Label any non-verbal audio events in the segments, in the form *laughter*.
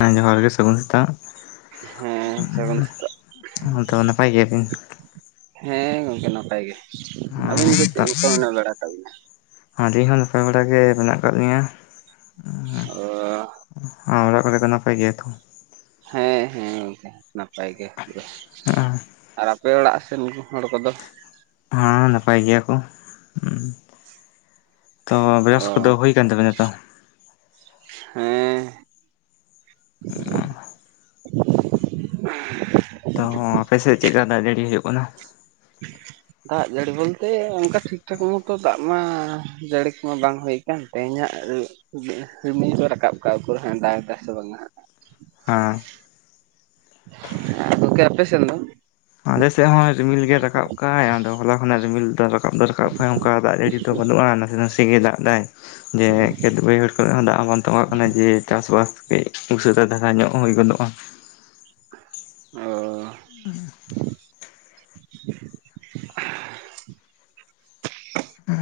ᱦᱮᱸ ᱡᱚᱦᱟᱨ ᱜᱮ ᱥᱟᱹᱜᱩᱱ ᱥᱮᱛᱟᱜ, ᱦᱮᱸ ᱥᱟᱹᱜᱩᱱ ᱥᱮᱛᱟᱜ ᱛᱚ ᱱᱟᱯᱟᱭ ᱜᱮᱭᱟᱵᱤᱱ ᱦᱮᱸ ᱜᱚᱝᱠᱮ ᱱᱟᱯᱟᱭ ᱜᱮ ᱟᱹᱵᱤᱱ ᱜᱮ ᱪᱮᱫ ᱠᱚᱠᱚ ᱩᱱᱟᱜ ᱵᱟᱲᱟ ᱠᱟᱜ ᱵᱤᱱᱟ ᱟᱞᱤᱧ ᱦᱚᱸ ᱱᱟᱯᱟᱭ ᱵᱟᱲᱟ ᱜᱮ ᱢᱮᱱᱟᱜ ᱟᱠᱟᱫ ᱞᱤᱧᱟᱹ ᱚ ᱟᱨ ᱚᱲᱟᱜ ᱠᱚᱨᱮ ᱠᱚ ᱱᱟᱯᱟᱭ ᱜᱮᱭᱟ ᱛᱚ ᱦᱮᱸ ᱦᱮᱸ ᱱᱟᱯᱟᱭ ᱜᱮ ᱫᱚ ᱟᱨ ᱟᱯᱮ ᱚᱲᱟᱜ ᱥᱮᱱ ᱦᱚᱲ ᱠᱚᱫᱚ ᱦᱮᱸ ᱱᱟᱯᱟᱭ ᱜᱮᱭᱟ ᱠᱚᱸ ᱦᱩᱸ ᱛᱚ ᱵᱮᱨᱟᱥ ᱠᱚᱫᱚ ᱚ ᱦᱩᱭ ᱠᱟᱱ ᱛᱟᱵᱮᱱᱟ ᱛᱚ ᱦᱮᱸ ᱚ ᱛᱚ ᱟᱯᱮᱥᱮᱫ ᱪᱮᱫ ᱞᱮᱠᱟ ᱫᱟᱜ ᱡᱟᱹᱲᱤ ᱦᱩᱭᱩᱜ ᱠᱟᱱᱟ ᱦᱮᱸ *unintelligible* ᱫᱟᱜ ᱡᱟᱹᱲᱤ ᱵᱚᱞᱛᱮ ᱚᱱᱠᱟ ᱴᱷᱤᱠ ᱴᱷᱟᱠ ᱢᱚᱛᱚ ᱫᱟᱜ ᱢᱟ ᱡᱟᱹᱲᱤ ᱠᱚᱢᱟ ᱵᱟᱝ ᱦᱩᱭ ᱟᱠᱟᱱ ᱛᱮᱦᱮᱧᱟᱜ ᱨᱤᱢᱤᱞ ᱫᱚ ᱨᱟᱠᱟᱵ ᱠᱟᱜ-ᱟ ᱫᱟᱜ ᱫᱚᱜ ᱥᱮ ᱵᱟᱝᱟ, ᱦᱮᱸ ᱦᱮᱸ ᱜᱚᱢᱠᱮ ᱟᱯᱮ ᱥᱮᱱ ᱫᱚ ᱟᱞᱮ ᱥᱮᱫ ᱦᱚᱸ ᱨᱤᱢᱤᱞ ᱜᱮ ᱨᱟᱠᱟᱵ ᱠᱟᱭ ᱟᱫᱚ ᱦᱚᱞᱟ ᱠᱷᱚᱱᱟᱜ ᱨᱤᱢᱤᱞ ᱫᱚ ᱨᱟᱠᱟᱵ ᱫᱚ ᱨᱟᱠᱟᱵ ᱠᱟᱭ ᱚᱱᱠᱟ ᱫᱟᱜ ᱡᱟᱹᱲᱤ ᱛᱚ ᱵᱟᱹᱱᱩᱜ-ᱟ ᱱᱟᱥᱮ ᱱᱟᱥᱮ ᱜᱮ ᱫᱟᱜ ᱮᱫᱟᱭ ᱡᱮ ᱠᱷᱮᱛ ᱵᱟᱹᱭᱦᱟᱹᱲ ᱠᱚᱨᱮ ᱦᱚᱸ ᱫᱟᱜ ᱦᱚᱸ ᱵᱟᱝ ᱛᱚᱸᱜᱟᱜ ᱠᱟᱱᱟ ᱡᱮ ᱪᱟᱥ ᱵᱟᱥ ᱠᱟᱹᱡ ᱩᱥᱟᱹᱨᱟ ᱫᱷᱟᱨᱟ ᱧᱚᱜ ᱦᱩᱭ ᱜᱚᱫᱚᱜ-ᱟ ᱚ ᱦᱩ ᱦᱩ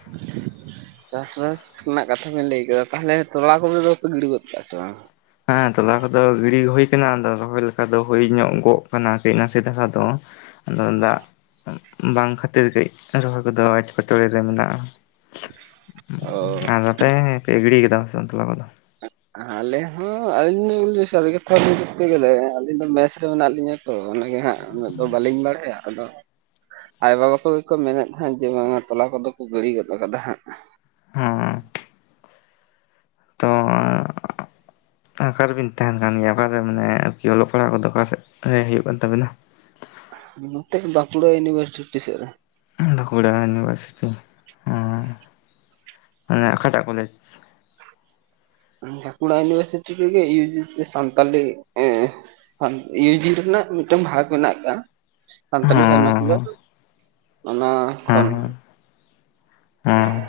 *unintelligible* ᱪᱟᱥᱵᱟᱥ ᱨᱮᱱᱟᱜ ᱠᱟᱛᱷᱟ ᱵᱤᱱ ᱞᱟᱹᱭ ᱠᱮᱫᱟ ᱛᱟᱦᱚᱞᱮ ᱛᱚᱲ ᱠᱚᱜᱮ ᱫᱚ ᱯᱮ ᱜᱤᱲᱤ ᱜᱚᱫ ᱠᱟᱜᱼᱟ ᱥᱮ ᱵᱟᱝ? ᱦᱮᱸ ᱛᱚᱞᱟ ᱠᱚᱫᱚ ᱜᱤᱲᱤ ᱦᱩᱭ ᱠᱟᱱᱟ, ᱟᱫᱚ ᱨᱚᱦᱚᱭ ᱞᱮᱠᱟ ᱫᱚ ᱦᱩᱭ ᱧᱚᱜᱚᱜ ᱠᱟᱱᱟ ᱠᱟᱹᱪ ᱱᱟᱥᱮ ᱫᱷᱟᱨᱟ ᱫᱚ᱾ ᱟᱫᱚ ᱫᱟᱜ ᱵᱟᱝ ᱠᱷᱟᱹᱛᱤᱨ ᱠᱟᱹᱡ ᱨᱚᱦᱚᱭ ᱠᱚᱫᱚ ᱮᱸᱴᱠᱮᱴᱚᱬᱮ ᱨᱮ ᱢᱮᱱᱟᱜᱼᱟ᱾ ᱚ ᱟᱫᱚ ᱟᱯᱮ ᱯᱮ ᱜᱤᱰᱤ ᱠᱮᱫᱟ ᱥᱮ ᱛᱚᱞᱟ ᱠᱚ ᱫᱚ? ᱟᱞᱮ ᱦᱚᱸ ᱟᱹᱞᱤᱧ ᱥᱟᱹᱨᱤ ᱠᱟᱛᱷᱟ ᱞᱟᱹᱭ ᱠᱚᱨᱛᱮ ᱜᱮᱞᱮ ᱟᱹᱞᱤᱧ ᱫᱚ ᱢᱮᱥ ᱨᱮ ᱢᱮᱱᱟᱜ ᱞᱤᱧᱟᱹ᱾ ᱛᱚ ᱚᱱᱟᱜᱮ ᱦᱟᱸᱜ ᱩᱱᱟᱹᱜ ᱫᱚ ᱵᱟᱹᱞᱤᱧ ᱵᱟᱲᱟᱭᱟ ᱟᱫᱚ ᱟᱭᱚ ᱵᱟᱵᱟ ᱠᱚ ᱜᱮᱠᱚ ᱢᱮᱱᱮᱫ ᱛᱟᱦᱮᱸᱫ ᱡᱮ ᱵᱟᱝ ᱛᱚᱞᱟ ᱠᱚᱫᱚ ᱠᱚ ᱜᱤᱲᱤ ᱜᱚᱫ ᱟᱠᱟᱫᱟ ᱦᱟᱸᱜ᱾ ᱦᱮᱸ ᱛᱚ ᱚᱠᱟᱨᱮᱵᱮᱱ ᱛᱟᱦᱮᱱ ᱠᱟᱱ ᱜᱮᱭᱟ ᱚᱠᱟᱨ ᱨᱮ ᱢᱟᱱᱮ ᱟᱨᱠᱤ ᱚᱞᱚᱜ ᱯᱟᱲᱦᱟᱜ ᱠᱚᱫᱚ ᱚᱠᱟ ᱥᱮᱫ ᱨᱮ ᱦᱩᱭᱩᱜ ᱠᱟᱱ ᱛᱟᱵᱤᱱᱟ? ᱱᱚᱛᱮ ᱵᱟᱸᱠᱩᱲᱟ ᱤᱭᱩᱱᱤᱵᱷᱟᱨᱥᱤᱴᱤ ᱥᱮᱫ ᱨᱮ᱾ ᱵᱟᱠᱩᱲᱟ ᱤᱭᱩᱱᱤᱵᱷᱟᱨᱥᱤᱴᱤ ᱢᱟᱱᱮ ᱚᱠᱟᱴᱟᱜ ᱠᱚᱞᱮᱡᱽ? ᱵᱟᱠᱩᱲᱟ ᱤᱭᱩᱱᱤᱵᱷᱟᱨᱥᱤᱴᱤ ᱨᱮᱜᱮ ᱤᱭᱩᱡᱤ ᱥᱟᱱᱛᱟᱞᱤ ᱮᱸ ᱤᱭᱩ ᱡᱤ ᱨᱮᱱᱟᱜ ᱢᱤᱫᱴᱟᱝ ᱵᱷᱟᱜᱽ ᱢᱮᱱᱟᱜ ᱟᱠᱟᱫᱟ ᱥᱟᱱᱛᱟᱞᱤ ᱵᱷᱟᱨᱱᱟ ᱠᱩᱞᱟᱨ᱾ ᱦᱚᱸ ᱚᱱᱟ ᱠᱷᱚᱱ᱾ ᱦᱮᱸ ᱦᱮᱸ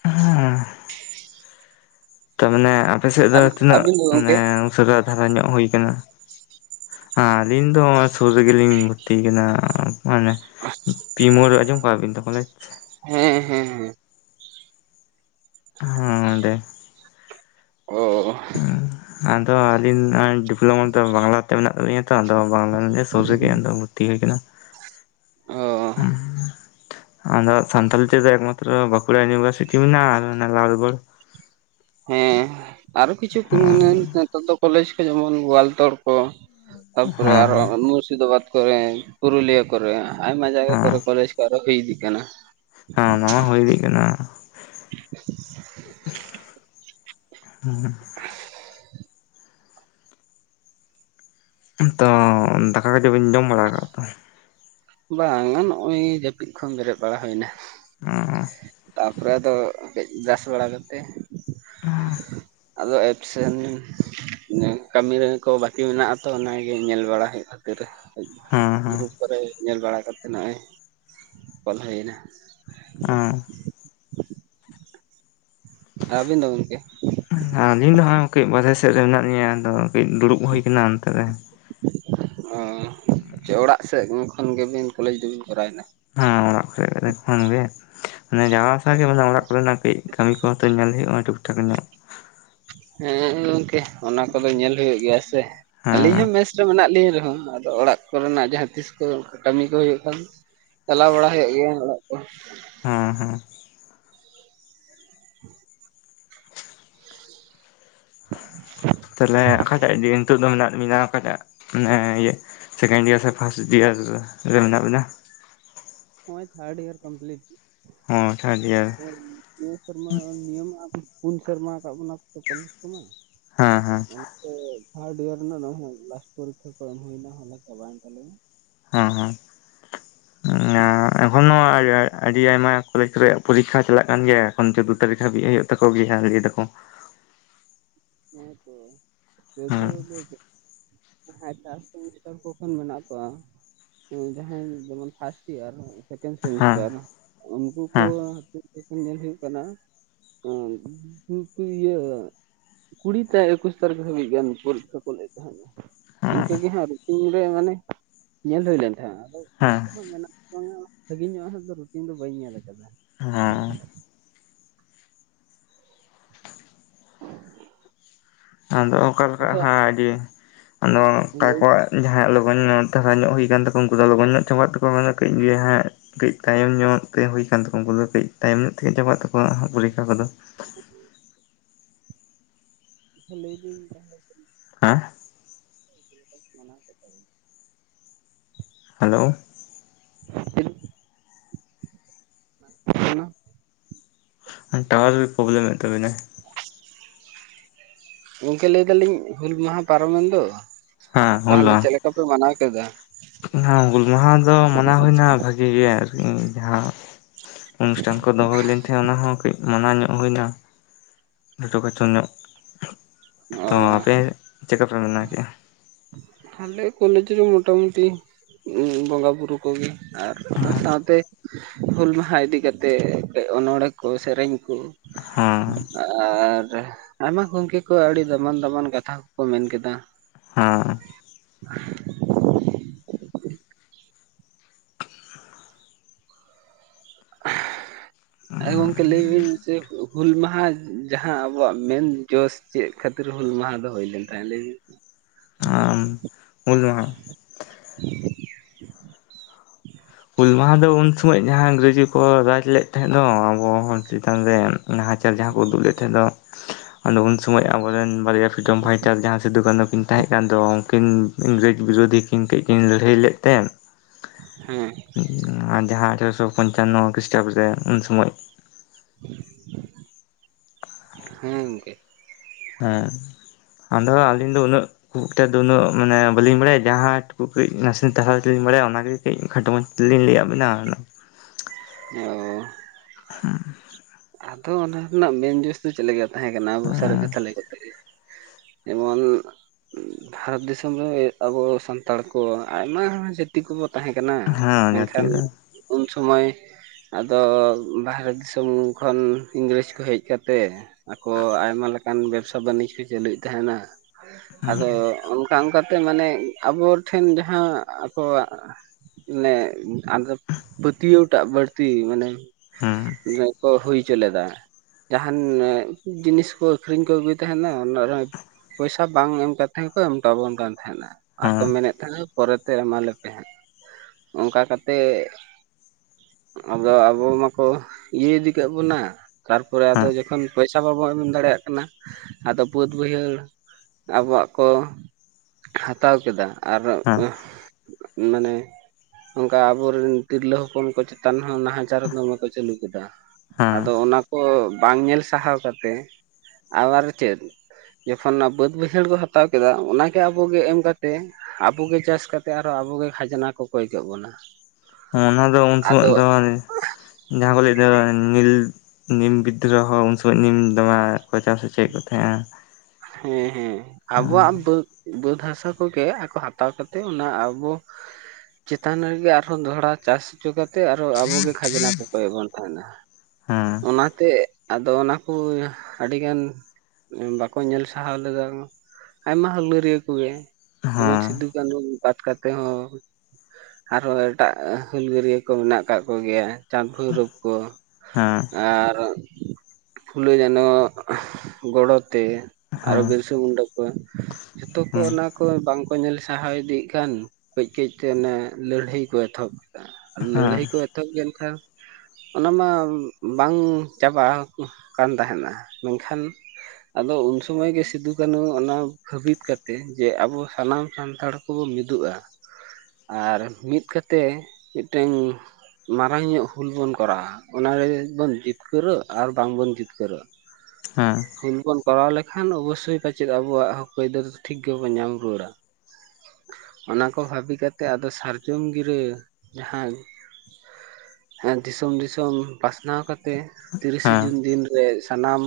ᱦᱮᱸ ᱛᱟᱨ ᱢᱟᱱᱮ ᱟᱯᱮ ᱥᱮᱫ ᱫᱚ ᱛᱤᱱᱟᱹᱜ ᱟᱹᱵᱤᱱ ᱫᱚ ᱢᱟᱱᱮ ᱜᱚᱝᱠᱮ ᱩᱥᱟᱹᱨᱟ ᱫᱷᱟᱨᱟ ᱧᱚᱜ ᱦᱩᱭ ᱠᱟᱱᱟ? ᱦᱮ ᱟᱹᱞᱤᱧ ᱫᱚ ᱱᱚᱜᱚᱭ ᱥᱩᱨ ᱨᱮᱜᱮᱞᱤᱧ ᱵᱷᱩᱨᱛᱤ ᱠᱟᱱᱟ᱾ ᱢᱟᱱᱮ ᱯᱤ ᱢᱳᱲ ᱟᱸᱡᱚᱢ ᱟᱠᱟᱜ ᱵᱤᱱ ᱛᱚ ᱠᱚᱞᱮᱡ? ᱦᱮᱸ ᱦᱮᱸ ᱦᱮᱸ᱾ ᱦᱩᱸᱰᱮ᱾ ᱚ ᱟᱫᱚ ᱟᱹᱞᱤᱧ ᱰᱤᱯᱞᱳᱢᱟ ᱫᱚ ᱵᱟᱝᱞᱟᱛᱮ ᱢᱮᱱᱟᱜ ᱛᱟᱹᱞᱤᱧᱟ᱾ ᱛᱚ ᱟᱫᱚ ᱵᱟᱝ ᱢᱤᱰᱤᱭᱟ ᱥᱩᱨ ᱨᱮᱜᱮ ᱟᱫᱚ ᱵᱷᱩᱨᱛᱤ ᱦᱩᱭ ᱟᱠᱟᱱᱟ ᱚ ᱦᱩᱸ᱾ ᱟᱫ ᱥᱟᱱᱛᱟᱞᱤ ᱛᱮ ᱫᱚ ᱮᱠ‌ ᱢᱟᱛᱨᱚ ᱵᱟᱠᱩᱲᱟ ᱤᱭᱩᱱᱤᱵᱷᱟᱨᱥᱤᱴᱤ ᱢᱮᱱᱟᱜᱼᱟ ᱟᱨ ᱚᱱᱟ ᱞᱟᱞᱜᱚᱲ᱾ ᱦᱮᱸ ᱟᱨᱚ ᱠᱤᱪᱷᱩ ᱦᱮᱸ ᱢᱟᱱᱮ ᱱᱮᱛᱟᱨ ᱫᱚ ᱠᱚᱞᱮᱡᱽ ᱠᱚ ᱡᱮᱢᱚᱱ ᱜᱳᱣᱟᱞᱛᱚᱲ ᱠᱚ ᱛᱟᱯᱚᱨ ᱦᱮᱸ ᱟᱨᱚ ᱢᱩᱨᱥᱤᱫᱟᱵᱟᱫ ᱠᱚᱨᱮ ᱯᱩᱨᱩᱞᱤᱭᱟᱹ ᱠᱚᱨᱮ ᱟᱭᱢᱟ ᱡᱟᱭᱜᱟ ᱦᱮᱸ ᱠᱚᱨᱮ ᱠᱚᱞᱮᱡᱽ ᱠᱚᱨᱟᱣ ᱦᱩᱭᱤᱫᱤᱜ ᱠᱟᱱᱟ᱾ ᱦᱮ ᱱᱚᱣᱟ ᱦᱩᱭᱤᱫᱤᱜ ᱠᱟᱱᱟ᱾ *unintelligible* ᱦᱮᱸ ᱛᱚ ᱫᱟᱠᱟ ᱠᱚᱵᱤᱱ ᱡᱚᱢ ᱵᱟᱲᱟ ᱟᱠᱟᱫ ᱛᱚ? ᱵᱟᱝᱟ ᱱᱚᱜᱼᱚᱭ ᱡᱟᱹᱯᱤᱫ ᱠᱷᱚᱱ ᱵᱮᱨᱮᱫ ᱵᱟᱲᱟ ᱦᱩᱭᱱᱟ᱾ ᱛᱟ ᱯᱚᱨᱮ ᱫᱚ ᱠᱟᱹᱡ ᱵᱮᱥ ᱵᱟᱲᱟ ᱠᱟᱛᱮ, ᱟᱫᱚ ᱮᱯᱥᱮᱱ ᱠᱟᱹᱢᱤ ᱨᱮ ᱠᱚ ᱵᱟᱹᱠᱤ ᱢᱮᱱᱟᱜᱼᱟ ᱛᱚ ᱚᱱᱟᱜᱮ ᱧᱮᱞ ᱵᱟᱲᱟ ᱦᱩᱭᱩᱜᱼᱟ᱾ ᱦᱮᱸ *inaudible* ᱜᱨᱩᱯ ᱠᱚᱨᱮ ᱧᱮᱞ ᱵᱟᱲᱟ ᱠᱟᱛᱮᱫ ᱱᱚᱜᱼᱚᱭ ᱠᱚᱞ ᱦᱩᱭᱱᱟ᱾ ᱚ ᱟᱹᱵᱤᱱ ᱫᱚ ᱜᱚᱢᱠᱮ? ᱟᱹᱞᱤᱧ ᱫᱚ ᱦᱚᱸᱜᱚᱭ ᱠᱟᱹᱡ ᱵᱟᱨᱦᱮ ᱥᱮᱫ ᱨᱮ ᱢᱮᱱᱟᱜ ᱞᱤᱧᱟ ᱟᱫᱚ ᱠᱟᱹᱡ ᱫᱩᱲᱩᱵ ᱦᱩᱭ ᱠᱟᱱᱟ ᱚᱱᱛᱮ ᱨᱮ᱾ ᱚᱻ ᱪᱮ ᱚᱲᱟᱜ ᱥᱮᱫ ᱠᱷᱚᱱ ᱜᱮᱵᱤᱱ ᱠᱚᱞᱮᱡᱽ ᱫᱚᱵᱤᱱ ᱠᱚᱨᱟᱣ ᱮᱫᱟ? ᱦᱮᱸ ᱚᱲᱟᱜ ᱠᱚᱨᱮ ᱠᱷᱚᱱ ᱜᱮ ᱢᱟᱱᱮ ᱡᱟ ᱥᱟᱶᱟ ᱜᱮ ᱢᱟᱱᱮ ᱚᱲᱟᱜ ᱠᱚᱨᱮᱱᱟᱜ ᱠᱟᱹᱡ ᱠᱟᱹᱢᱤ ᱠᱚᱦᱚ ᱛᱚ ᱧᱮᱞ ᱦᱳᱭᱳᱜᱼᱟ ᱴᱩᱠ ᱴᱷᱟᱠ ᱧᱚᱜ᱾ ᱦᱮᱸ ᱜᱚᱝᱠᱮ ᱚᱱᱟ ᱠᱚᱫᱚ ᱧᱮᱞ ᱦᱩᱭᱩᱜ ᱜᱮᱭᱟ ᱾ ᱟᱹᱞᱤᱧ ᱦᱮᱸ ᱦᱚᱸ ᱢᱮᱥ ᱨᱮ ᱢᱮᱱᱟᱜ ᱞᱤᱧ ᱨᱮᱦᱚᱸ ᱟᱫᱚ ᱚᱲᱟᱜ ᱠᱚᱨᱮᱱᱟᱜ ᱡᱟᱦᱟᱸ ᱛᱤᱥ ᱠᱚ ᱠᱟᱹᱢᱤ ᱠᱚ ᱦᱩᱭᱩᱜ ᱠᱷᱟᱱ, ᱪᱟᱞᱟᱣ ᱵᱟᱲᱟ ᱦᱩᱭᱩᱜ ᱜᱮᱭᱟ ᱚᱲᱟᱜ ᱠᱚ᱾ ᱦᱟᱸ ᱦᱟᱸ᱾ *inaudible* ᱛᱟᱦᱞᱮ ᱚᱠᱟᱴᱟᱜ ᱤ ᱱᱤᱛᱚᱜ ᱫᱚ ᱢᱮᱱᱟᱜ ᱢᱮᱱᱟ ᱚᱠᱟᱴᱟᱜ ᱢᱟᱱᱮ ᱤᱭᱟᱹ ᱥᱮᱠᱮᱱᱰ ᱰᱤᱭᱟᱨ ᱥᱮ ᱯᱷᱟᱥᱴ ᱰᱤᱭᱟᱨ ᱨᱮ ᱢᱮᱱᱟᱜ ᱵᱤᱱᱟ ᱦᱚᱜᱼᱚᱭ ᱛᱟᱨᱰ ᱤᱭᱟᱨ ᱠᱚᱢᱯᱞᱤᱴ ᱚ ᱛᱷᱟᱨᱰ ᱤᱭᱟᱨ *unintelligible* ᱥᱮᱨᱢᱟ ᱱᱤᱭᱚᱢ ᱯᱩᱱ ᱥᱮᱨᱢᱟ ᱟᱠᱟᱫ ᱵᱚᱱᱟ ᱠᱚᱛᱚ ᱠᱚᱞᱮᱡᱽ ᱠᱚᱢᱟ ᱦᱟᱸ ᱦᱟᱸ ᱛᱟᱹ ᱛᱷᱟᱨᱰ ᱰᱤᱭᱟᱨ ᱨᱮᱱᱟᱜ ᱱᱚᱭᱦᱟᱜ ᱞᱟᱥᱴ ᱯᱚᱨᱤᱠᱠᱷᱟ ᱠᱚ ᱮᱢ ᱦᱩᱭᱱᱟ ᱦᱚᱞᱟ ᱪᱟᱵᱟᱭᱮᱱ ᱛᱟᱞᱮᱭᱟ ᱦᱮᱸ ᱦᱮᱸ *inaudible* ᱧᱟᱸ ᱮᱠᱷᱚᱱᱚ ᱟᱹᱰᱤ ᱟᱭᱢᱟ ᱠᱚᱞᱮᱡᱽ ᱠᱚᱨᱮᱫ ᱯᱚᱨᱤᱠᱠᱷᱟ ᱪᱟᱞᱟᱜ ᱠᱟᱱ ᱜᱮᱭᱟ ᱮᱠᱷᱚᱱ ᱪᱳᱫᱽᱫᱳ ᱛᱟᱹᱨᱤᱠᱷ ᱦᱟᱹᱵᱤᱡᱽ ᱦᱩᱭᱩᱜ ᱛᱟᱠᱚ ᱜᱮᱭᱟ ᱞᱟᱹᱭ ᱫᱟᱠᱚ ᱦᱮ ᱛᱚ ᱪᱳᱫᱫᱳ ᱦᱮᱸ ᱫᱚ ᱪᱮ ᱡᱟᱦᱟᱭ *unintelligible* ᱥᱮᱢᱮᱥᱴᱟᱨ ᱠᱚ ᱠᱷᱚᱱ ᱢᱮᱱᱟᱜ ᱠᱚᱣᱟ ᱡᱟᱦᱟᱸᱭ ᱡᱮᱢᱚᱱ ᱯᱷᱟᱥᱴ ᱟᱨ ᱥᱮᱠᱮᱱᱰ ᱦᱮᱸ ᱥᱮᱢᱮᱥᱴᱟᱨ ᱩᱱᱠᱩ ᱦᱮᱸ ᱠᱚᱣᱟᱜ *unintelligible* ᱧᱮᱞ ᱦᱩᱭᱩᱜ ᱠᱟᱱᱟ *unintelligible* ᱤᱭᱟᱹ ᱠᱩᱲᱤᱛᱮᱭ ᱮᱠᱩᱥ ᱛᱟᱹᱨᱤᱠᱷ ᱫᱷᱟᱹᱵᱤᱡᱽ ᱜᱟᱱ ᱯᱚᱨᱤᱠᱠᱷᱟ ᱠᱚ ᱞᱟᱹᱭᱮᱫ ᱛᱟᱦᱮᱱᱟ᱾ ᱤᱱᱠᱟᱹ ᱦᱮᱸ ᱜᱮ ᱦᱟᱸᱜ ᱨᱩᱴᱤᱱ ᱨᱮ ᱢᱟᱱᱮ ᱧᱮᱞ ᱦᱩᱭ ᱞᱮᱱ ᱛᱟᱦᱮᱸᱱᱟ ᱟᱫᱚ ᱦᱟᱸ ᱢᱮᱱᱟᱜᱼ ᱟ ᱥᱮ ᱵᱟᱝᱼᱟ ᱥᱟᱺᱜᱤᱧ ᱚᱜ-ᱟ ᱦᱟᱜ ᱫᱚ ᱨᱩᱴᱤᱱ ᱫᱚ ᱵᱟᱹᱧ ᱧᱮᱞ ᱠᱟᱫᱟ᱾ ᱦᱟᱸ ᱟᱫᱚ ᱚᱠᱟᱞᱮᱠᱟᱜ-ᱟ ᱟᱪᱪᱷᱟ ᱦᱟᱸᱜ ᱟᱹᱰᱤ ᱟᱫᱚ ᱚᱠᱟ ᱞᱟᱹᱭ ᱣᱟᱜ ᱡᱟᱦᱟᱸᱭᱟᱜ ᱞᱚᱜᱚᱱ ᱧᱚᱜ ᱫᱷᱟᱨᱟ ᱧᱚᱜ ᱦᱩᱭ ᱠᱟᱱ ᱛᱟᱠᱚ ᱩᱱᱠᱩ ᱫᱚ ᱞᱚᱜᱚᱱ ᱧᱚᱜ ᱪᱟᱵᱟᱜ ᱛᱟᱠᱚᱣᱟ ᱠᱟᱹᱡ ᱤᱭᱟ. ᱦᱮᱸ ᱠᱟᱹᱡᱽ ᱛᱟᱭᱚᱢ ᱧᱚᱜ ᱛᱮ ᱦᱩᱭ ᱠᱟᱱ ᱛᱟᱠᱚᱣᱟ ᱩᱱᱠᱩ ᱫᱚ ᱠᱟᱹᱡᱽ ᱛᱟᱭᱚᱢ ᱧᱚᱜ ᱛᱮᱜᱮ ᱪᱟᱵᱟᱜ ᱛᱟᱠᱚᱣᱟ ᱦᱟᱸᱜ ᱯᱚᱨᱤᱠᱠᱷᱟ ᱠᱚᱫᱚ ᱯᱚᱨᱤᱠᱠᱷᱟ ᱠᱚᱫᱚ ᱞᱟᱹᱭ ᱫᱟᱹᱧ ᱡᱟᱸᱦᱟᱭ *unintelligible* ᱦᱮᱸ *unintelligible* ᱦᱮᱞᱳ *inaudible* *unintelligible* ᱴᱟᱣᱟᱨ ᱯᱨᱚᱵᱞᱮᱢᱮᱫ ᱛᱟᱵᱤᱱᱟᱭ ᱜᱚᱝᱠᱮ ᱞᱟᱹᱭ ᱫᱟᱞᱤᱧ ᱦᱩᱞ ᱢᱟᱦᱟ ᱯᱟᱨᱚᱢᱮᱱ ᱫᱚ ᱦᱮᱸ ᱦᱩᱞ ᱛᱟᱦᱞᱮ ᱪᱮᱫ ᱞᱮᱠᱟᱯᱮ ᱢᱟᱱᱟᱣ ᱠᱮᱫᱟ *unintelligible* ᱦᱩᱞ ᱢᱟᱦᱟ ᱫᱚ ᱢᱟᱱᱟᱣ ᱦᱩᱭᱱᱟ ᱵᱷᱟᱜᱤ ᱜᱮ ᱟᱨᱠᱤ ᱡᱟᱦᱟᱸ ᱚᱱᱩᱥᱴᱷᱟᱱ ᱠᱚ ᱫᱚᱦᱚ ᱦᱩᱭ ᱞᱮᱱ ᱛᱟᱦᱮᱸᱫ ᱚᱱᱟ ᱦᱚᱸ ᱠᱟᱹᱡᱽ ᱢᱟᱱᱟᱣ ᱧᱚᱜ ᱦᱩᱭᱱᱟ ᱪᱷᱚᱴᱚ ᱠᱷᱟᱴᱚ ᱧᱚᱜ ᱚ ᱛᱚ ᱟᱯᱮ ᱪᱮᱠᱟᱯᱮ ᱢᱟᱱᱟᱣ ᱠᱮᱜᱼᱟ? ᱟᱞᱮ ᱠᱚᱞᱮᱡᱽ ᱨᱮ ᱢᱚᱴᱟᱢᱩᱴᱤ ᱵᱚᱸᱜᱟ ᱵᱩᱨᱩ ᱠᱚᱜᱮ ᱟᱨ ᱚᱱᱟ ᱥᱟᱶᱛᱮ ᱦᱩᱞ ᱢᱟᱦᱟ ᱤᱫᱤ ᱠᱟᱛᱮ ᱚᱱᱚᱬᱦᱮᱸ ᱠᱚ ᱥᱮᱨᱮᱧ ᱠᱚ ᱦᱮᱸ ᱟᱨ ᱟᱭᱢᱟ ᱜᱚᱝᱠᱮ ᱠᱚ ᱟᱹᱰᱤ ᱫᱟᱢᱟᱱ ᱫᱟᱢᱟᱱ ᱠᱟᱛᱷᱟ ᱠᱚᱠᱚ ᱢᱮᱱ ᱠᱮᱫᱟ ᱦᱚᱸ *inaudible* *inaudible* ᱮ ᱜᱚᱝᱠᱮ ᱞᱟᱹᱭ ᱵᱤᱱ ᱥᱮ ᱦᱩᱞ ᱢᱟᱦᱟ ᱡᱟᱦᱟᱸ ᱟᱵᱚᱣᱟᱜ ᱢᱮᱱ ᱡᱚᱥ ᱪᱮᱫ ᱠᱷᱟᱹᱛᱤᱨ ᱦᱩᱞ ᱢᱟᱦᱟ ᱫᱚ ᱦᱩᱭ ᱞᱮᱱ ᱛᱟᱦᱮᱸ ᱞᱟᱹᱭᱵᱤᱱ ᱟᱢ ᱦᱩᱞ ᱢᱟᱦᱟ᱾ ᱦᱩᱞ ᱢᱟᱦᱟ ᱫᱚ ᱩᱱ ᱥᱚᱢᱚᱭ ᱡᱟᱦᱟᱸ ᱤᱝᱨᱮᱡᱤ ᱠᱚ ᱨᱟᱡᱽ ᱞᱮᱫ ᱛᱟᱦᱮᱸᱫ ᱫᱚ ᱟᱵᱚ ᱦᱚᱲ ᱪᱮᱛᱟᱱ ᱨᱮ ᱱᱟᱦᱟᱪᱟᱨ ᱡᱟᱦᱟᱸ ᱠᱚ ᱩᱫᱩᱜ ᱞᱮᱫ ᱛᱟᱦᱮᱸᱫ ᱫᱚ *inaudible* ᱟᱫᱚ ᱩᱱ ᱥᱚᱢᱚᱭ ᱟᱵᱚᱨᱮᱱ ᱵᱟᱨᱭᱟ ᱯᱷᱨᱤᱰᱚᱢ ᱯᱷᱟᱭᱴᱟᱨ ᱡᱟᱦᱟᱸ ᱥᱤᱫᱩ ᱠᱟᱱᱩ ᱠᱤᱱ ᱛᱟᱦᱮᱸ ᱠᱟᱱ ᱫᱚ ᱩᱱᱠᱤᱱ ᱤᱝᱨᱮᱡᱽ ᱵᱤᱨᱳᱫᱷᱤ ᱠᱤᱱ ᱠᱟᱹᱡᱽ ᱠᱤᱱ ᱞᱟᱹᱲᱦᱟᱹᱭ ᱞᱮᱫ ᱛᱮ ᱦᱮᱸ ᱩᱸ ᱟᱨ ᱡᱟᱦᱟᱸ ᱟᱴᱷᱮᱨᱚᱥᱚ ᱯᱚᱧᱪᱟᱱᱱᱚ ᱠᱷᱤᱥᱴᱟᱵ ᱨᱮ ᱩᱱ ᱥᱩᱢᱚᱭ *inaudible* ᱦᱮᱸ ᱜᱚᱝᱠᱮ᱾ ᱦᱮᱸ ᱟᱫᱚ ᱟᱹᱞᱤᱧ ᱫᱚ ᱩᱱᱟᱹᱜ ᱠᱷᱩᱵ ᱮᱠᱴᱟ ᱫᱚ ᱩᱱᱟᱹᱜ ᱢᱟᱱᱮ ᱵᱟᱹᱞᱤᱧ ᱵᱟᱲᱟᱭᱟ ᱡᱟᱦᱟᱸ ᱴᱩᱠᱩ ᱱᱟᱥᱮ *unintelligible* ᱞᱤᱧ ᱵᱟᱲᱟᱭᱟ ᱚᱱᱟᱜᱮ ᱠᱟᱹᱡ ᱠᱷᱟᱴᱚ ᱢᱚᱡᱽᱛᱮ ᱞᱤᱧ ᱞᱟᱹᱭᱟᱫ ᱵᱤᱱᱟ᱾ ᱳ *unintelligible* ᱟᱫᱚ ᱚᱱᱟ ᱨᱮᱱᱟᱜ ᱢᱮᱱ ᱡᱳᱥ ᱫᱚ ᱪᱮᱫ ᱞᱮᱠᱟ ᱛᱟᱦᱮᱸ ᱠᱟᱱᱟ ᱟᱵᱚ ᱥᱟᱹᱨᱤ ᱠᱟᱛᱷᱟ ᱞᱟᱹᱭ ᱠᱟᱛᱮ ᱜᱮ ᱮᱢᱚᱱ ᱵᱷᱟᱛ ᱫᱤᱥᱚᱢ ᱨᱮ ᱟᱵᱚ ᱥᱟᱱᱛᱟᱲ ᱠᱚ ᱟᱭᱢᱟ ᱡᱮ ᱛᱤᱠᱩ ᱠᱚ ᱛᱟᱦᱮᱸ ᱠᱟᱱᱟ ᱦᱮᱸ ᱡᱟᱹᱛᱤ ᱢᱮᱱᱠᱷᱟᱱ ᱠᱚᱫᱚ ᱩᱱ ᱥᱚᱢᱚᱭ ᱟᱫᱚ ᱵᱟᱦᱨᱮ ᱫᱤᱥᱚᱢ ᱠᱷᱚᱱ ᱤᱝᱨᱮᱡᱽ ᱠᱚ ᱦᱮᱡ ᱠᱟᱛᱮ ᱟᱠᱚ ᱟᱭᱢᱟ ᱞᱮᱠ ᱠᱟᱱ ᱵᱮᱵᱥᱟ ᱵᱟᱹᱱᱤᱡ ᱠᱚ ᱪᱟᱹᱞᱩᱭᱮᱫ ᱛᱟᱦᱮᱱᱟ ᱟᱫᱚ ᱚᱱ ᱚᱝᱠᱟ ᱚᱝᱠᱟᱛᱮ ᱢᱟᱱᱮ ᱟᱵᱚᱨ ᱴᱷᱮᱱ ᱡᱟᱦᱟᱸ ᱟᱠᱚᱣᱟᱜ ᱱᱮ ᱟᱫᱚ ᱯᱟᱹᱛᱤᱭᱟᱹᱣ ᱴᱟᱜ ᱵᱟᱹᱲᱛᱤ ᱢᱟᱱᱮ ᱦᱮᱸ ᱠᱚ ᱦᱩᱭ ᱦᱚᱪᱚ ᱞᱮᱫᱟ ᱡᱟᱦᱟᱱ ᱡᱤᱱᱤᱥ ᱠᱚ ᱟᱹᱠᱷᱨᱤᱧ ᱠᱚ ᱟᱹᱜᱩᱭ ᱛᱟᱦᱮᱱᱟ ᱚᱱᱟ ᱨᱮᱦᱚᱸ ᱯᱚᱭᱥᱟ ᱵᱟᱝ ᱮᱢ ᱠᱟᱛᱮ ᱦᱚᱠᱚ ᱮᱢ ᱦᱚᱴᱚᱣᱟᱵᱚᱱ ᱠᱟᱱ ᱛᱟᱦᱮᱸᱱᱟ ᱟᱨᱠᱚ ᱦᱮᱸ ᱢᱮᱱᱮᱫ ᱛᱟᱦᱚᱞᱮ ᱯᱚᱨᱮᱛᱮ ᱮᱢᱟᱞᱮᱯᱮ ᱦᱟᱸᱜ ᱚᱱᱠᱟ ᱠᱟᱛᱮᱜ ᱟᱫᱚ ᱟᱵᱚ ᱢᱟᱠᱚ ᱤᱭᱟᱹ ᱤᱫᱤ ᱠᱮᱜ ᱵᱚᱱᱟ ᱠᱟᱨᱯᱚᱨᱮ ᱟᱫᱚ ᱦᱮᱸ ᱡᱚᱠᱷᱚᱱ *unintelligible* ᱴᱟ ᱵᱟᱵᱚᱱ ᱮᱢ ᱫᱟᱲᱮᱭᱟᱜ ᱠᱟᱱᱟ ᱟᱫᱚ ᱵᱟᱹᱫ ᱵᱟᱹᱭᱦᱟᱹᱲ ᱟᱵᱚᱣᱟᱜ ᱠᱚ ᱦᱟᱛᱟᱣ ᱠᱮᱫᱟ ᱟᱨ ᱦᱩᱸ ᱢᱟᱱᱮ ᱚᱝᱠᱟ ᱟᱵᱚᱨᱮᱱ ᱛᱤᱨᱞᱟᱹ ᱦᱚᱯᱚᱱ ᱠᱚ ᱪᱮᱛᱟᱱ ᱦᱚᱸ ᱱᱟᱦᱟᱪᱟᱨ ᱦᱚᱸ ᱫᱚᱢᱮ ᱠᱚ ᱪᱟᱹᱞᱩ ᱠᱮᱫᱟ᱾ ᱦᱮᱸ ᱟᱫᱚ ᱚᱱᱟ ᱠᱚ ᱵᱟᱝ ᱧᱮᱞ ᱥᱟᱦᱟᱣ ᱠᱟᱛᱮᱛ ᱟᱵᱟᱨ ᱪᱮᱫ ᱡᱚᱠᱷᱚᱱ ᱚᱱᱟ ᱵᱟᱹᱫ ᱵᱟᱹᱭᱦᱟᱹᱲ ᱠᱚ ᱦᱟᱛᱟᱣ ᱠᱮᱫᱟ ᱚᱱᱟᱜᱮ ᱟᱵᱚᱜᱮ ᱮᱢ ᱠᱟᱛᱮ ᱟᱵᱚᱜᱮ ᱪᱟᱥ ᱠᱟᱛᱮᱜ ᱟᱨᱦᱚᱸ ᱟᱵᱚᱜᱮ ᱠᱷᱟᱡᱽᱱᱟ ᱠᱚ ᱠᱷᱚᱭ ᱠᱮᱜ ᱵᱚᱱᱟ᱾ ᱚᱱᱟ ᱫᱚ ᱩᱱ ᱥᱚᱢᱚᱭ ᱟᱫᱚ ᱫᱚ ᱡᱟᱦᱟᱸ ᱠᱚ ᱞᱟᱹᱭᱮᱫ ᱫᱚ ᱱᱤᱞ ᱱᱤᱢ ᱵᱤᱫᱽᱫᱨᱚᱦᱚ ᱩᱱ ᱥᱚᱢᱚᱭ ᱱᱤᱢ ᱫᱚᱢᱮ ᱠᱚ ᱪᱟᱥ ᱦᱚᱪᱚᱭᱮᱫ ᱠᱚ ᱛᱟᱦᱮᱸᱜᱼᱟ ᱦᱮᱸ ᱦᱮᱸ ᱦᱮᱸ ᱟᱵᱚᱣᱟᱜ ᱵᱟᱹᱛ ᱵᱟᱹᱫᱽ ᱦᱟᱥᱟ ᱚᱝᱠᱮ ᱟᱠᱚ ᱦᱟᱛᱟᱣ ᱠᱟᱛᱮᱫ ᱚᱱᱟ ᱟᱵᱚ ᱪᱮᱛᱟᱱ ᱨᱮᱜᱮ ᱟᱨᱦᱚᱸ ᱫᱚᱦᱚᱲᱟ ᱪᱟᱥ ᱪᱚ ᱠᱟᱛᱮ ᱟᱨᱚ ᱟᱵᱚᱜᱮ ᱠᱷᱟᱡᱽᱱᱟ ᱠᱚ ᱠᱚᱭ ᱵᱚᱱ ᱛᱟᱦᱮᱱᱟ ᱦᱮᱸ ᱚᱱᱟᱛᱮ ᱟᱫᱚ ᱚᱱᱟ ᱠᱚ ᱟᱹᱰᱤᱜᱟᱱ ᱵᱟ ᱠᱚ ᱧᱮᱞ ᱥᱟᱦᱟᱣ ᱞᱮᱫᱟ᱾ ᱟᱭᱢᱟ ᱦᱩᱞ ᱜᱟᱹᱨᱤᱭᱟ ᱠᱚᱜᱮ ᱡᱮᱢᱚᱱ ᱦᱮᱸ ᱥᱤᱫᱩ ᱠᱟᱹᱱᱩ ᱵᱟᱭ ᱠᱟᱛᱮ ᱦᱚᱸ ᱟᱨᱦᱚᱸ ᱮᱴᱟᱜ ᱦᱩᱞᱜᱟᱹᱨᱭᱟᱹ ᱠᱚ ᱢᱮᱱᱟᱜ ᱠᱟᱜ ᱠᱚᱜᱮᱭᱟ᱾ ᱪᱟᱸᱫᱽ ᱵᱷᱳᱭᱨᱳᱵ ᱠᱚ ᱦᱮᱸ ᱟᱨ ᱯᱷᱩᱞᱚ ᱡᱟᱱᱚ ᱜᱚᱲᱚ ᱛᱮ ᱟᱨᱚ ᱦᱮᱸ ᱦᱮᱸ ᱵᱤᱨᱥᱟ ᱢᱩᱱᱰᱟ ᱠᱚ ᱡᱷᱚᱛᱚ ᱠᱚ ᱚᱱᱟ ᱠᱚ ᱵᱟᱝᱠᱚ ᱧᱮᱞ ᱥᱟᱦᱟᱣ ᱤᱫᱤᱭᱮᱜ ᱠᱟᱱ ᱠᱟᱹᱡ ᱠᱟ. ᱡ ᱛᱮ ᱚᱱᱮ ᱞᱟᱹᱲᱦᱟᱹᱭ ᱠᱚ ᱮᱛᱚᱦᱚᱵ ᱦᱮᱸ ᱦᱮᱸ ᱞᱟᱹᱲᱦᱟᱹᱭ ᱠᱚ ᱮᱛᱚᱦᱚᱵ ᱠᱮᱱ ᱠᱷᱟᱱ ᱚᱱᱟᱢᱟ ᱵᱟᱝ ᱪᱟᱵᱟ ᱠᱟᱱ ᱛᱟᱦᱮᱱᱟ ᱢᱮᱱᱠᱷᱟᱱ ᱟᱫᱚ ᱩᱱ ᱥᱚᱢᱚᱭ ᱜᱮ ᱥᱤᱫᱩ ᱠᱟᱹᱱᱩ ᱚᱱᱟ ᱵᱷᱟᱹᱵᱤᱛ ᱠᱟᱛᱮ ᱡᱮ ᱟᱵᱚ ᱥᱟᱱᱟᱢ ᱥᱟᱱᱛᱟᱲ ᱠᱚᱵᱚ ᱢᱤᱫᱚᱜᱼᱟ᱾ ᱟᱨ ᱢᱤᱫ ᱠᱟᱛᱮ ᱢᱤᱫᱴᱮᱱ ᱢᱟᱨᱟᱝ ᱧᱚᱜ ᱦᱩᱞ ᱵᱚᱱ ᱠᱚᱨᱟᱣᱟ ᱚᱱᱟ ᱨᱮᱵᱚᱱ ᱡᱤᱛᱠᱟᱹᱨᱚᱜ ᱟᱨ ᱵᱟᱝ ᱵᱚᱱ ᱡᱤᱛᱠᱟᱹᱨᱚᱜ᱾ ᱦᱩᱸ ᱦᱩᱞ ᱵᱚᱱ ᱠᱚᱨᱟᱣ ᱞᱮᱠᱷᱟᱱ ᱚᱵᱚᱥᱳᱭ ᱯᱟᱪᱮᱫ ᱟᱵᱚᱣᱟᱜ ᱦᱚᱠ ᱟᱹᱭᱫᱟᱹᱨ ᱴᱷᱤᱠ ᱜᱮᱵᱚᱱ ᱧᱟᱢ ᱨᱩᱣᱟᱹᱲᱟ ᱾ ᱚᱱᱟ ᱠᱚ ᱵᱷᱟᱵᱤ ᱠᱟᱛᱮ ᱟᱫᱚ ᱥᱟᱨᱡᱚᱢ ᱜᱤᱨᱟᱹ ᱡᱟᱸᱦᱟᱭ ᱫᱤᱥᱚᱢ ᱫᱤᱥᱚᱢ ᱯᱟᱥᱱᱟᱣ ᱠᱟᱛᱮ ᱛᱮ ᱛᱤᱨᱤᱥᱤ ᱡᱩᱱ ᱫᱤᱱ ᱨᱮ ᱥᱟᱱᱟᱢ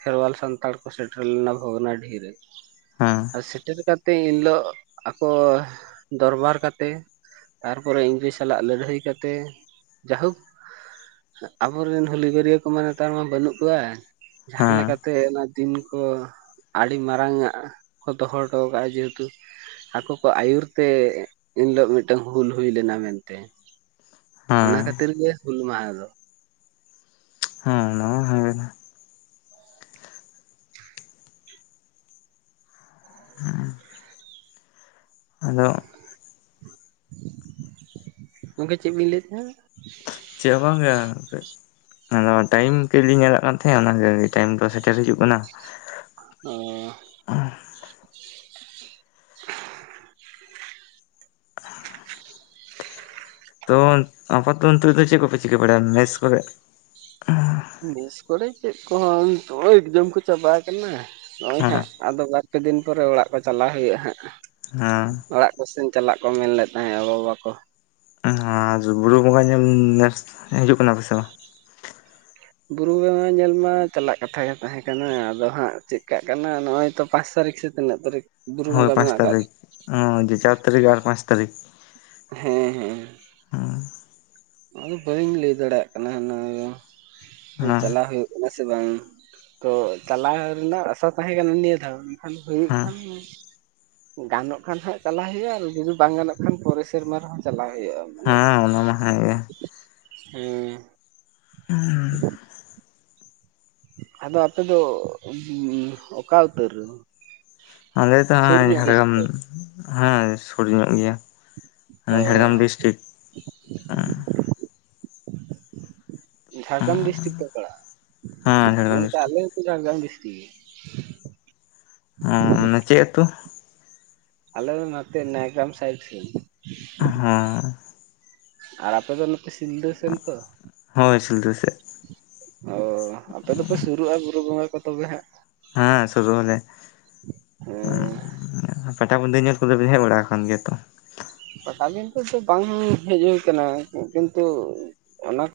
ᱠᱷᱮᱨᱣᱟᱞ ᱥᱟᱱᱛᱟᱲ ᱠᱚ ᱥᱮᱴᱮᱨ ᱞᱮᱱᱟ ᱵᱷᱚᱜᱽᱱᱟ ᱰᱤᱦᱤ ᱨᱮ ᱦᱮᱸ ᱥᱮᱴᱮᱨ ᱠᱟᱛᱮ ᱤᱱ ᱦᱤᱞᱳᱜ ᱟᱠᱚ ᱫᱚᱨᱵᱟᱨ ᱠᱟᱛᱮ ᱛᱟᱨᱯᱚᱨᱮ ᱤᱝᱨᱮᱡᱽ ᱥᱟᱞᱟᱜ ᱞᱟᱹᱲᱦᱟᱹᱭ ᱠᱟᱛᱮ ᱡᱟ ᱦᱳᱠ ᱟᱵᱚᱨᱮᱱ ᱦᱩᱞᱜᱟᱹᱨᱭᱟ ᱠᱚᱢᱟ ᱱᱮᱛᱟᱨ ᱢᱟ ᱵᱟᱹᱱᱩᱜ ᱠᱚᱣᱟ ᱡᱟᱸᱦᱟ ᱦᱮᱸ ᱦᱮᱸ ᱞᱮᱠᱟᱛᱮ ᱚᱱᱟ ᱫᱤᱱ ᱠᱚ ᱟᱹᱰᱤ ᱢᱟᱨᱟᱝ ᱟᱜ ᱠᱚ ᱫᱚᱦᱚ ᱦᱚᱴᱚ ᱠᱟᱜᱼᱟ ᱡᱮᱦᱩᱛᱩ ᱟᱠᱚ ᱠᱚ ᱟᱹᱭᱩᱨᱛᱮ ᱮᱱᱦᱤᱞᱳᱜ ᱢᱤᱫᱴᱟᱝ ᱦᱩᱞ ᱦᱩᱭ ᱞᱮᱱᱟ ᱢᱮᱱᱛᱮ ᱚᱱᱟ ᱦᱮᱸ ᱠᱷᱟᱹᱛᱤᱨ ᱜᱮ ᱦᱩᱞ ᱢᱟᱦᱟ ᱫᱚ *unintelligible* *unintelligible* *unintelligible* ᱜᱚᱝᱠᱮ ᱪᱮᱫ ᱵᱤᱱ ᱞᱟᱹᱭ ᱮᱫ ᱛᱟᱦᱮᱫ ᱦᱟᱸ ᱪᱮᱫ ᱦᱚ ᱵᱟᱝ ᱭᱟ ᱦᱟᱯᱮᱜ ᱟᱫᱚ ᱴᱟᱭᱤᱢ ᱠᱟ. ᱡ ᱞᱤᱧ ᱧᱮᱞᱟᱜ ᱠᱟᱱ ᱛᱟᱦᱮᱫ ᱚᱱᱟ ᱜᱮ ᱴᱟᱭᱤᱢ ᱫᱚ ᱥᱮᱴᱮᱨ ᱦᱤᱡᱩᱜ ᱠᱟᱱᱟ *unintelligible* ᱛᱚ ᱟᱯᱟᱛᱚᱛᱚ ᱱᱤᱛᱚᱜ ᱫᱚ ᱪᱮᱫ ᱠᱚᱯᱮ ᱪᱤᱠᱟᱹ ᱵᱟᱲᱟᱭᱟ ᱢᱮᱥ ᱠᱚᱨᱮ ᱢᱤᱥ ᱠᱚᱨᱮ ᱪᱮᱫ ᱠᱚᱦᱚᱸ ᱱᱤᱛ ᱮᱠᱡᱚᱢ ᱠᱚ ᱪᱟᱵᱟ ᱟᱠᱟᱱᱟ ᱱᱚᱜ ᱚᱭ ᱦᱮᱸ ᱦᱟᱸᱜ ᱟᱫᱚ ᱵᱟᱨᱯᱮ ᱫᱤᱱ ᱯᱚᱨᱮ ᱚᱲᱟᱜ ᱠᱚ ᱪᱟᱞᱟᱣ ᱦᱩᱭᱩᱜᱼᱟ ᱦᱟᱸᱜ *unintelligible* ᱠᱚᱥᱪᱮᱱ ᱪᱟᱞᱟᱜ ᱠᱚ ᱢᱮᱱ ᱞᱮᱫ ᱛᱟᱦᱮᱸᱫ ᱜᱚᱼᱵᱟᱵᱟᱠᱚ ᱵᱩᱨᱩ ᱵᱚᱸᱜᱟ ᱧᱮᱞ ᱱᱮᱥ ᱦᱤᱡᱩᱜ ᱠᱟᱱᱟ ᱯᱮᱥᱮ ᱵᱟᱝ ᱵᱩᱨᱩ ᱵᱚᱜᱟ ᱧᱮᱞ ᱢᱟ ᱪᱟᱞᱟᱜ ᱠᱟᱛᱷᱟ ᱜᱮ ᱛᱟᱦᱮᱸ ᱠᱟᱱᱟ ᱟᱫᱚ ᱦᱟᱸᱜ ᱪᱮᱫ ᱠᱟᱜ ᱠᱟᱱᱟ ᱱᱚᱜ ᱚᱭ ᱛᱚ ᱯᱟᱸᱪ ᱛᱟᱹᱨᱤᱠᱷ ᱥᱮᱫ ᱛᱤᱱᱟᱹᱜ ᱛᱟᱹᱨᱤᱠ ᱦᱳᱭ ᱯᱟᱸᱪ ᱛᱟᱨᱤᱠ ᱪᱟᱨ ᱛᱟᱹᱨᱤᱠ ᱟᱨ ᱯᱟᱸᱪ ᱛᱟᱹᱨᱤᱠ ᱦᱮᱸ ᱦᱮᱸ ᱦᱩᱸ ᱟᱫᱚ ᱵᱟᱹᱧ ᱞᱟᱹᱭ ᱫᱟᱲᱮᱭᱟᱜ ᱠᱟᱱᱟ ᱚᱱᱟ ᱫᱚ ᱪᱟᱞᱟᱜ ᱦᱩᱭᱩᱜ ᱦᱮ ᱥᱮ ᱵᱟᱝ ᱛᱚ ᱪᱟᱞᱟᱣ ᱨᱮᱱᱟᱜ ᱟᱥᱟ ᱛᱟᱦᱮᱸ ᱠᱟᱱᱟ ᱱᱤᱭᱟ ᱫᱷᱟᱣ ᱠᱷᱟᱱ ᱦᱩᱭᱩᱜ ᱦᱮᱸ ᱠᱷᱟᱱ ᱜᱟᱱᱚᱜ ᱠᱷᱟᱱ ᱦᱟᱸᱜ ᱪᱟᱞᱟᱜ ᱦᱩᱭ ᱡᱩᱫᱤ ᱵᱟᱝ ᱜᱟᱱᱚᱜ ᱠᱷᱟᱱ ᱯᱚᱨᱮ ᱥᱮᱨᱢᱟ ᱨᱮᱦᱚᱸ ᱪᱟᱞᱟᱜ ᱦᱩᱭᱩᱜᱼᱟ ᱦᱮᱸ ᱚᱱᱟ ᱢᱟ ᱦᱸᱮ, ᱜᱮ ᱦᱩᱸ *unintelligible* ᱟᱫᱚ ᱟᱯᱮ ᱫᱚ ᱚᱠᱟ ᱩᱛᱟᱹᱨ, ᱟᱞ ᱛᱚᱮ ᱥᱩᱨ ᱧᱚᱜ ᱜᱮᱭᱟ ᱥᱮ ᱡᱷᱟᱲᱜᱨᱟᱢ ᱪᱮᱫ ᱦᱮᱸ ᱥᱩᱨ ᱧᱚᱜ ᱜᱮᱭᱟ ᱚᱻ ᱡᱷᱟᱲᱜᱨᱟᱢ ᱰᱤᱥᱴᱤᱠ ᱡᱷᱟᱲᱜᱨᱟᱢ ᱰᱤᱥᱴᱤᱠ ᱯᱮ ᱯᱚᱲᱟᱻᱟ ᱦᱮᱸ ᱡᱷᱟᱲᱜᱨᱟᱢ ᱜᱚᱝᱠᱮ ᱰᱤᱥᱴᱤᱠ ᱟᱞᱮ ᱦᱚᱛᱚ ᱡᱷᱟᱲᱜᱟᱢ ᱰᱤᱥᱴᱤᱠᱴ ᱚ ᱚᱱᱮ ᱪᱮᱫ ᱟᱹᱛᱩ, ᱟᱮᱞ ᱫᱚ ᱱᱟᱛᱮ ᱱᱟᱭ ᱜᱟᱢ ᱥᱟᱭᱤᱰ ᱥᱮᱫ ᱦᱮᱸ ᱟᱨ ᱟᱯᱮ ᱫᱚ ᱱᱚᱛᱮ ᱥᱤᱞᱫᱟᱹ ᱥᱮᱱ ᱛᱚ ᱦᱳᱭ ᱥᱤᱞᱫᱟᱹ ᱥᱮᱫ ᱚᱻ ᱟᱯᱮ ᱫᱚᱯᱮ ᱥᱩᱨᱩᱜᱼᱟ ᱵᱩᱨᱩ ᱵᱚᱸᱜᱟ ᱠᱚ ᱛᱚᱵᱮ ᱦᱟᱸᱜ, ᱦᱮᱸ ᱥᱩᱨᱩ ᱟᱞᱮ, ᱦᱮᱸ ᱦᱸ ᱯᱟᱴᱟᱵᱱᱫᱟᱹ ᱧᱮᱞ ᱠᱚᱫᱚ ᱯᱮ ᱦᱮᱡ ᱵᱟᱲᱟ ᱟᱠᱟᱱ ᱜᱮᱭᱟ ᱛᱚ, ᱯᱟᱴᱟ ᱫᱤᱱᱫᱷᱟ ᱵᱟᱝ ᱦᱮᱡ ᱦᱩᱭ ᱟᱠᱟᱱᱟ ᱠᱤᱱᱛᱩ ᱚᱱᱟ